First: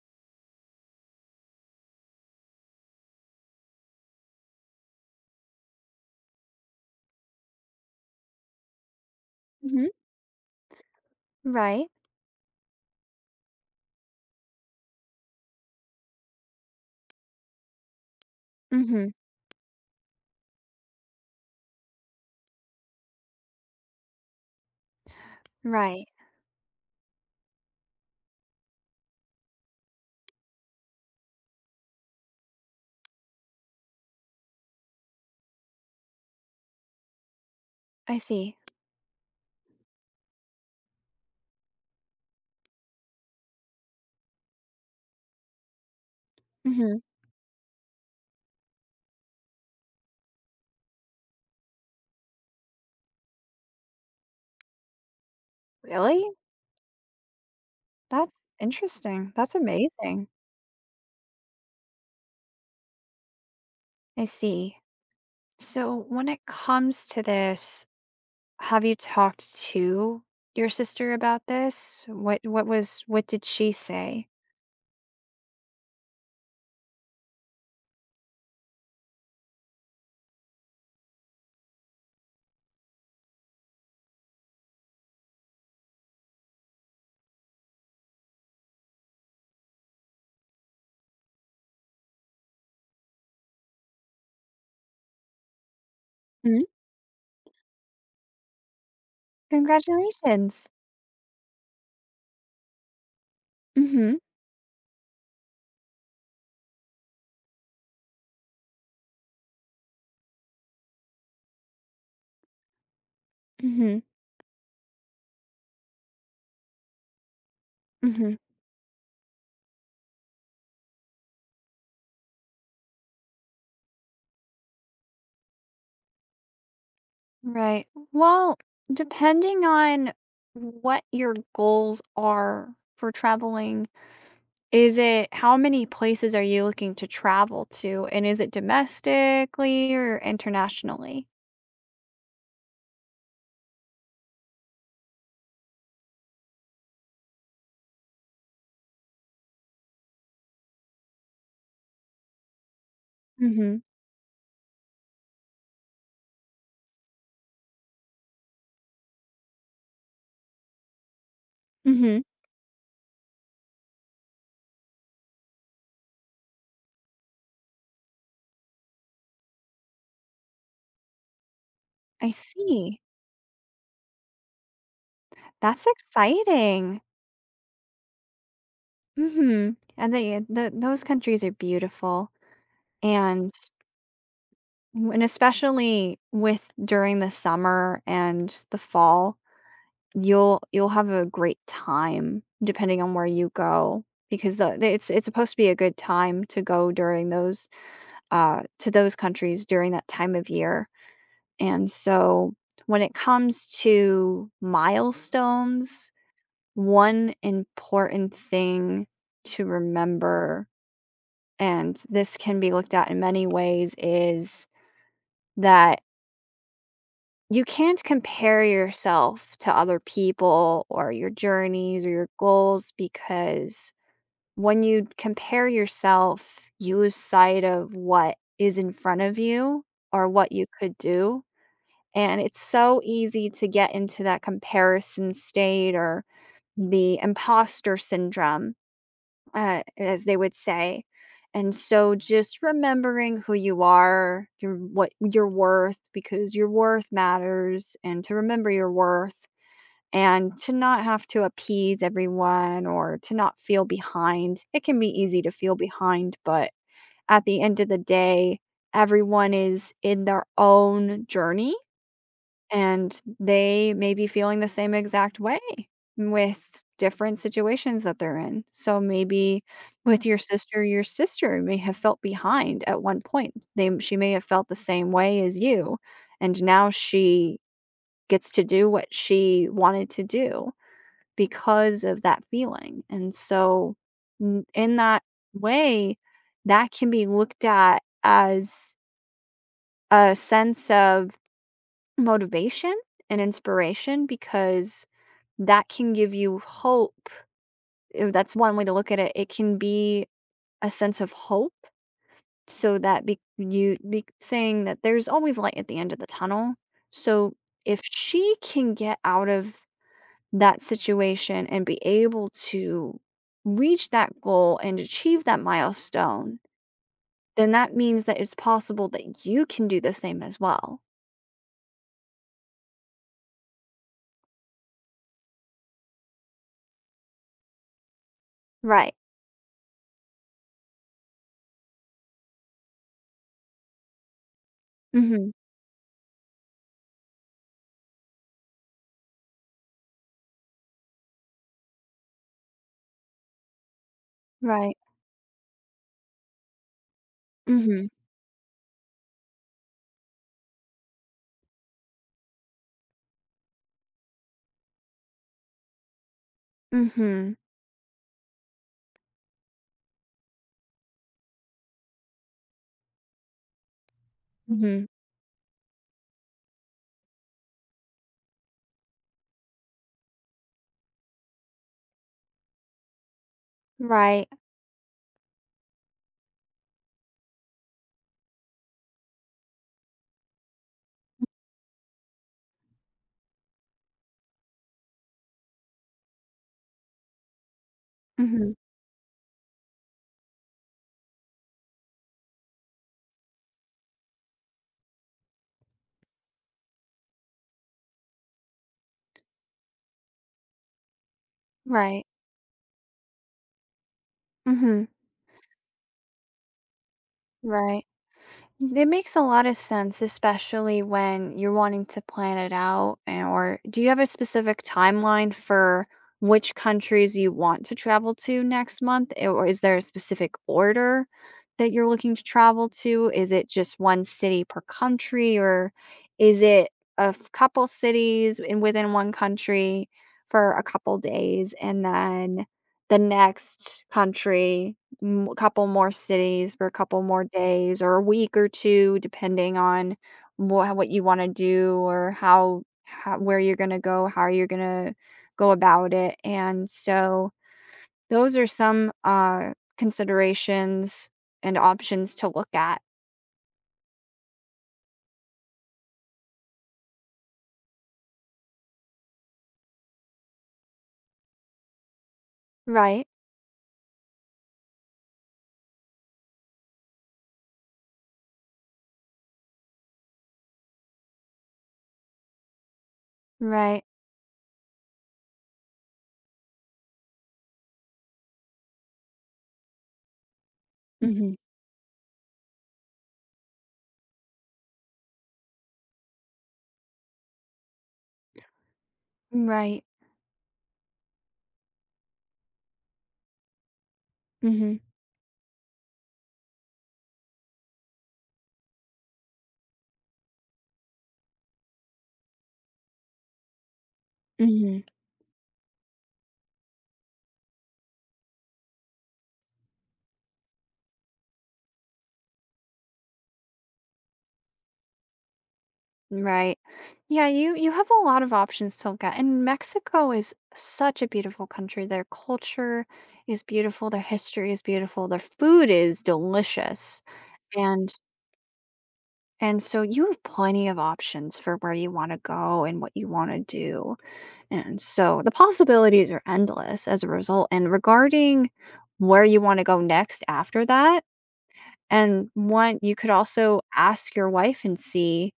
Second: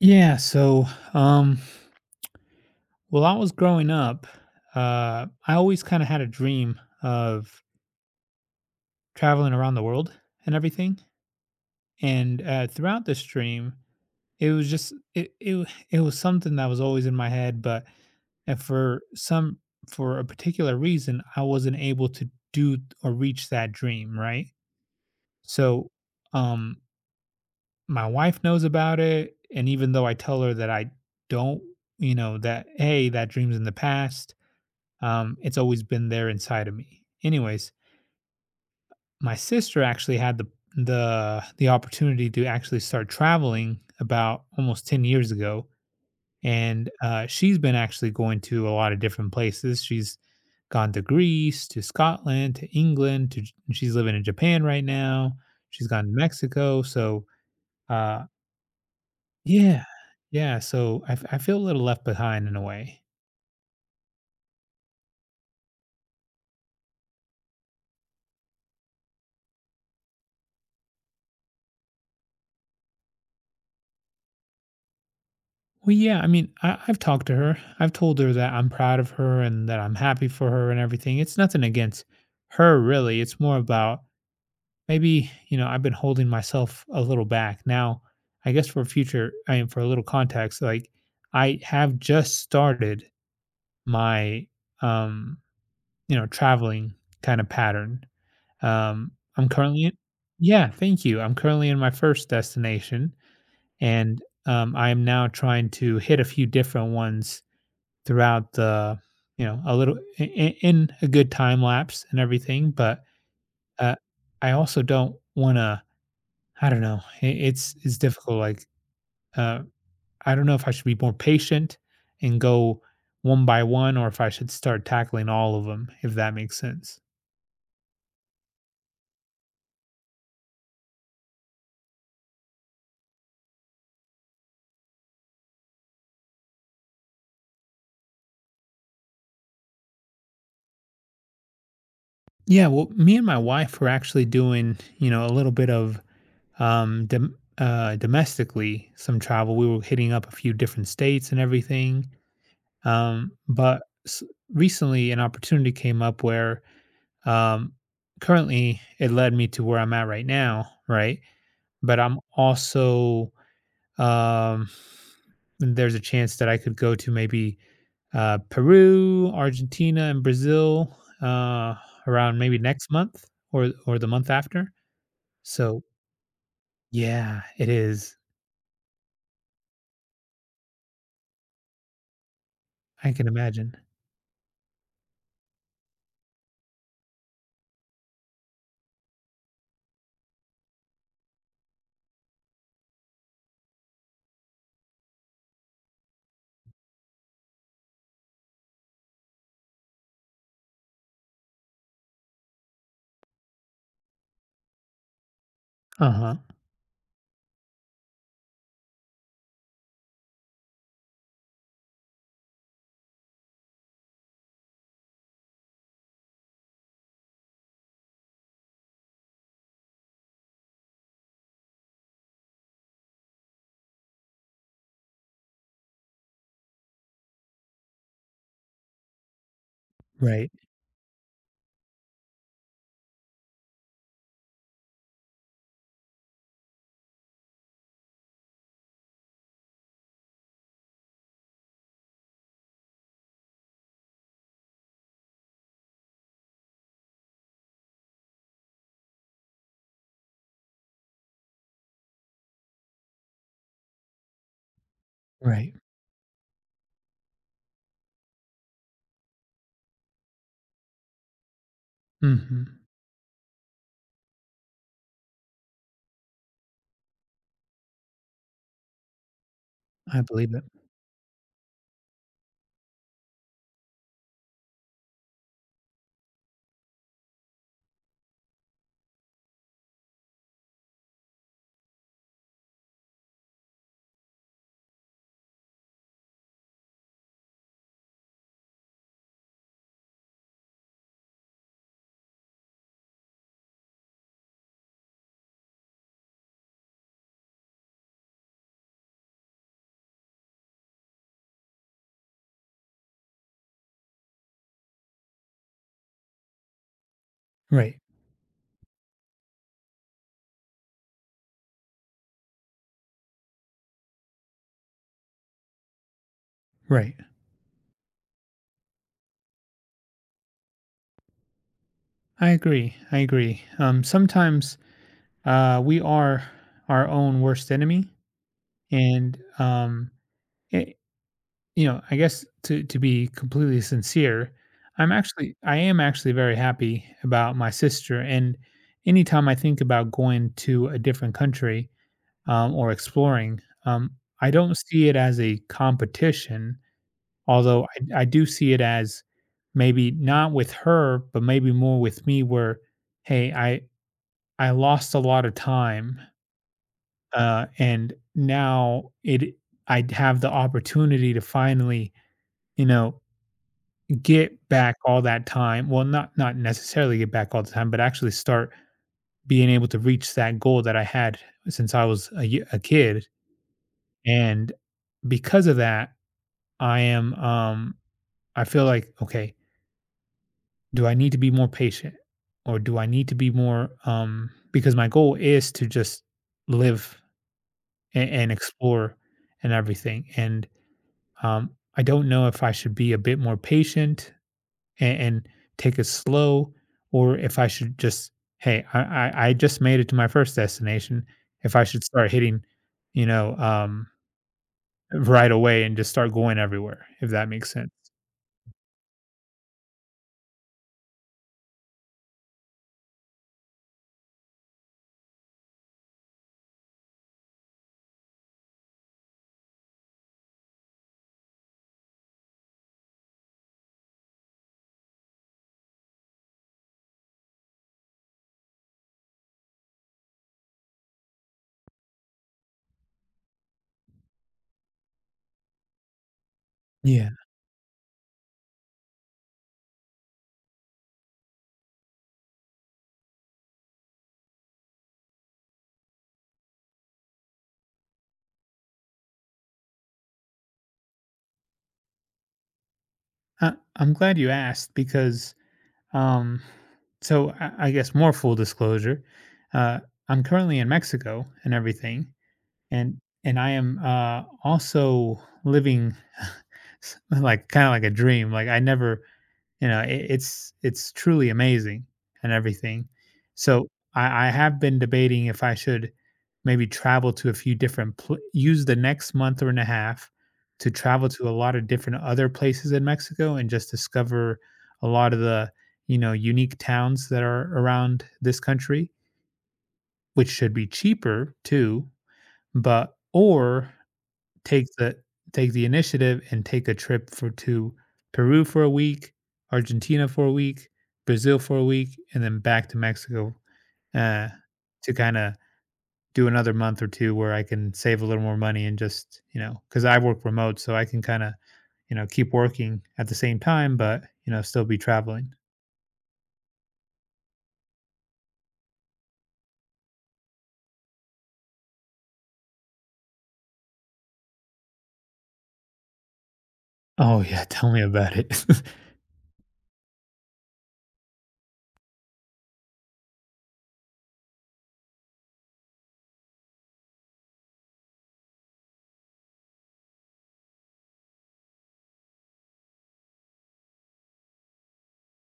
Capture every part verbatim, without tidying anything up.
Yeah, so, um, while I was growing up, uh, I always kinda had a dream of traveling around the Mhm. world and everything, Right. and, uh, throughout this dream, it was just it it it was something that was always in my head, but, uh, for Mhm. some for a particular reason, I wasn't able to do or reach that dream, right? So, Right. um, my wife knows about it, and even though I tell her that I don't, you know, that, "Hey, that dream's in the past." Um, it's always been there inside of me. Anyways, I see. my sister actually had the the the opportunity to actually start traveling about almost ten years ago, and Mhm. uh, she's been actually going to a lot of different places. She's gone to Greece, to Scotland, to England, to J- she's living in Japan right now. She's gone to Really? Mexico. So, uh, That's interesting. That's yeah. amazing. Yeah, so I, f- I feel a little left behind in a way. I see. So, when it comes to this, have you talked to your sister about this? What what was what did she say? Well, yeah, I mean, I, I've talked to her. I've told her that I'm proud of her and that I'm happy for her and everything. It's nothing against her, really. It's more about maybe, you know, I've been holding myself a little back. Now, I guess for future, I mean, for a little context, like I have just started my, um, you know, Mhm. traveling kind of pattern. Um, I'm currently, in- Congratulations. yeah, thank you. I'm currently in my first destination, Mhm. and um, I am now trying to hit a few different ones throughout the, you know, a little in, in a good time lapse and everything. But uh, Mhm. I also don't want to. I don't know. It, it's it's Mhm. difficult. Like uh, I don't know if I should be more patient and go one by one, or if I should start tackling all of them. If that makes sense. Right. Well, depending on what your goals are for traveling. Is it How many places are you looking to travel to, and is it domestically or internationally? Yeah, well, me and my wife were actually doing, you know, a little bit of um dom- uh domestically some travel. We were hitting up a few different states and everything, um Mhm, but s- recently an opportunity came up where, um currently, it led me to where I'm at right now, right? But I'm mhm. also, um there's a chance that I could go to maybe, uh Peru, Argentina, and Brazil, uh I around maybe next see. month or or the month after, so That's exciting. yeah it is. Mhm, and they the those countries are beautiful, I can and imagine. and especially with during the summer and the fall, you'll you'll have a great time depending on where you go, because the the- it's it's supposed to be a good time to go during those uh, to those countries during that time of year. And so when it comes to milestones, Uh-huh. one important thing to remember, and this can be looked at in many ways, is that you can't compare yourself to other people or your journeys or your goals, because when you compare yourself, you lose sight of what is in front of you or what Right, you could do. And it's so easy to get into that comparison state or the imposter syndrome, uh, as they would say. And so just remembering who you are, your what your worth, because your worth matters, and to remember your worth and to not have to appease everyone or to not feel behind. It can be easy to feel right. behind, but at the end of the day, everyone is in their own journey, Mhm. and they may be feeling the same exact way with different situations that they're in. So maybe I with your believe it. sister, your sister may have felt behind at one point. They she may have felt the same way as you, and now she gets to do what she wanted to do because of that feeling. And so n- in that way, that can be looked at as a sense of motivation and inspiration, because that can give you hope. Uh, That's one way to look at it. It can be a sense of hope, so that be- you be saying that there's always light at the end of the tunnel. So Right, if she can get out of that situation and be able to reach that goal and achieve that milestone, right. then that means that it's possible that you can do the same as well. I agree, I agree. Um, sometimes, uh, we are our own worst enemy, Right. and, um, it you know, I guess to to be completely sincere, I'm Mhm. actually I am actually very happy about my sister, and anytime I think about going to a different country, um, or exploring, um, I don't Right. see it as a competition. Although Mhm. I I do see it as maybe not with her, but maybe more with me where, "Hey, I I lost a lot of time, Mhm. uh, and now it I have the opportunity to finally, you know, get back Mhm. all that time." Well, not not necessarily get back all the time, but actually start being able to reach that goal that I had since I was a y a kid, Right. and because of that, I am, um I feel like, "Okay, do I need to be more patient or do I need to be more um because my goal is to just live and, and Mhm. explore and everything." And um I don't know if I should be a bit more patient and, and take it slow, or if I should just, hey, I, I I just made it to my first destination, if I should Right. start hitting, you know, um Mhm. right away and just start going everywhere, if that makes sense. Right. It makes a lot of sense, especially when you're wanting to plan it out. and- Or do you have a specific timeline for which countries you want to travel to next month? i- Or is there a specific order that you're looking to travel to? Is it just one city per country, or is it a f- couple cities in within one country for a couple days, and then the next country, m couple more cities for a couple Yeah. more days or a week or two, depending on what what you wanna do, or how how where you're gonna go, how you're gonna go about it, and so those are some, uh, considerations and options to look at. I I'm glad you asked because, um so I I guess more full disclosure, uh, I'm currently in Mexico and everything, and Right, and I am, uh, also living s like, kinda like a dream, like, I never, you know, it it's it's truly amazing and everything. So, right. I I have been debating if I should maybe travel to a few different pla use the next month or and a half to travel to a Mhm. lot of different other places in Mexico and just discover a lot of the, you know, unique towns that are around this country, Right. which should be cheaper too, but or take Mhm. the take the initiative and take a trip for to Peru for a week, Argentina for a week, Brazil for a week, and then back to Mexico, uh, Mhm. to kinda do another month or two where I can save a little more money and just, you know, because I work remote, so I can kinda, you know, keep working at the same time, but, you know, still be traveling. Right. Yeah, you you have a lot of options to look at. And Mexico is such a beautiful country. Their culture is beautiful, their history is beautiful, their food is delicious. Oh, yeah, tell me And about it. and so you have plenty of options for where you want to go and what you want to do. And so the possibilities are endless as a result. And regarding where you want to go next after that, and one, you could also ask your wife and see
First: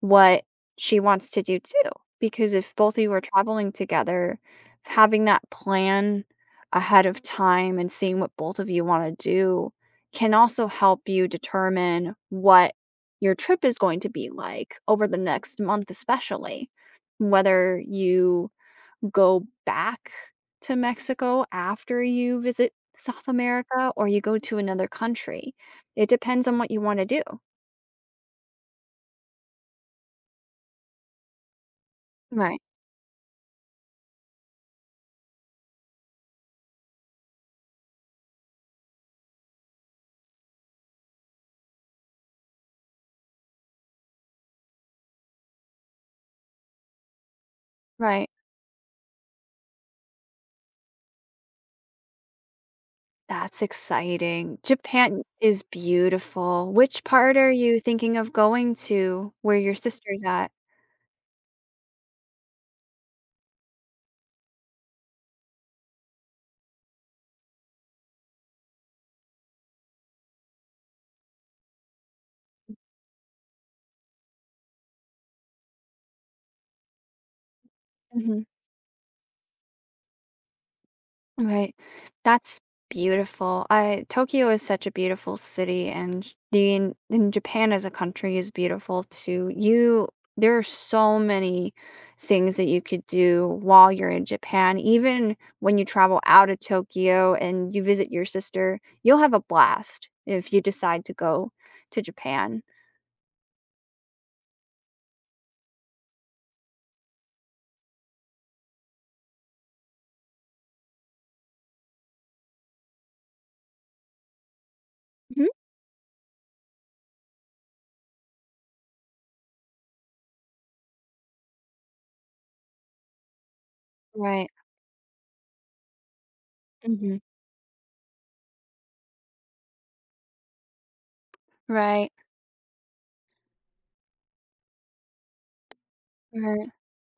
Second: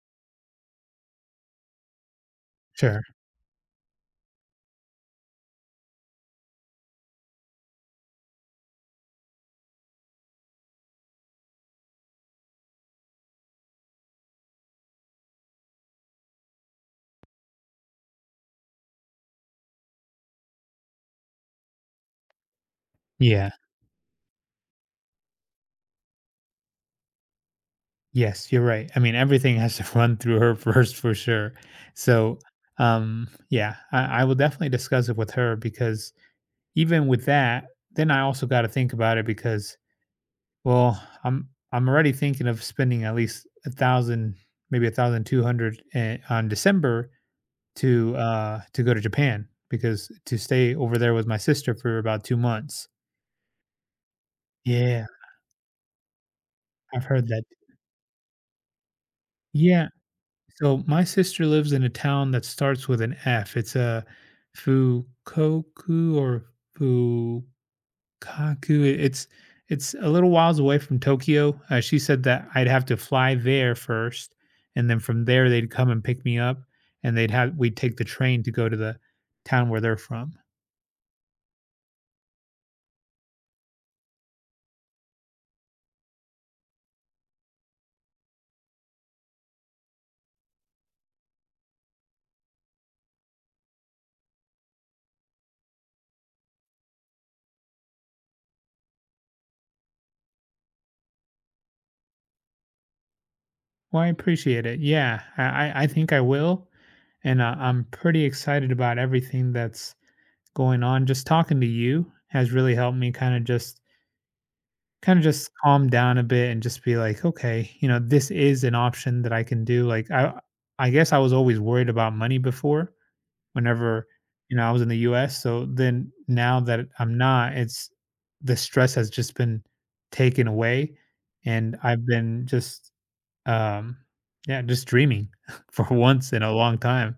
what she wants to do too. Because if both of Sure. you are traveling together, having that plan ahead of time and seeing what both of you want to do can also help you determine what your trip is going to be like over the next month, especially whether you go back to Mexico after you visit South Yeah. America or you go to another country. It depends on what you wanna do. Yes, you're right. I mean, everything has to run through her first for sure. So, Right, um, yeah, I, I will definitely discuss it with her because even with that, then I also got to think about it because, well, I'm I'm already thinking of spending at least a thousand, maybe a thousand two hundred eh, on December to right. uh to go to Japan, because to stay over there with my sister for about two months. That's exciting. Yeah, Japan is beautiful. Which I've heard part that. are you thinking of going to where your Yeah. sister's at? So my sister lives in a town that starts with an F. It's a Fukoku or Fu. Kaku, I it's it's a little whiles away from Tokyo. Uh, she said that I'd have to fly there first, and then from there they'd come and pick me up, and they'd have we'd take the train Mhm. to go to the town where they're from. Right. That's beautiful. I Tokyo is such a beautiful city, and the in, in Japan as a country is beautiful too. You there are so many things that you could do while you're in Japan. Even when you travel out of Tokyo and you visit your sister, you'll have a blast if you decide to go to Japan. Well, I appreciate it. Yeah, I I I think I will. And I, I'm pretty excited about everything that's going on. Just talking to you has really helped me kind of just kind of Mhm. just calm down a bit and just be like, okay, you know, this is an option that I can do. Like I I guess I was always worried about money before whenever, Right. you know, I was in the U S. So then now that I'm Mhm. not, it's the stress has just been taken away and I've Right. been just, um yeah, just dreaming for once in a Right. long time.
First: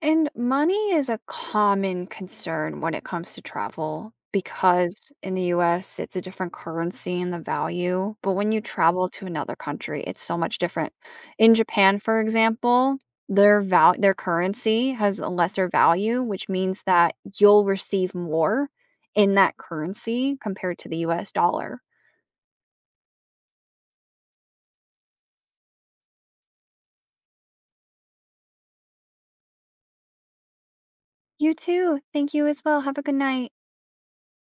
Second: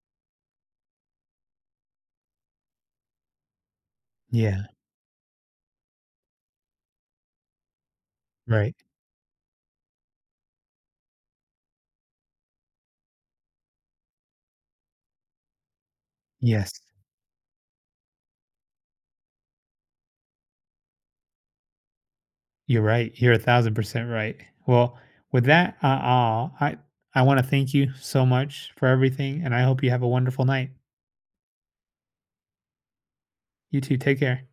And money is a common concern when it comes to travel, Yeah, because in the U S, it's a different currency and the value. But when you right. travel to another country, it's so much different. In Japan, for example, their val- their currency has a lesser value, which Yes, means that you'll receive more in that currency compared to the U S dollar. you're right. You're one thousand percent right. Well, with that, uh, uh, I I want to thank you so much for everything, and I hope you have a wonderful night. You too. Thank you as well. Have a good night. You too. Take care.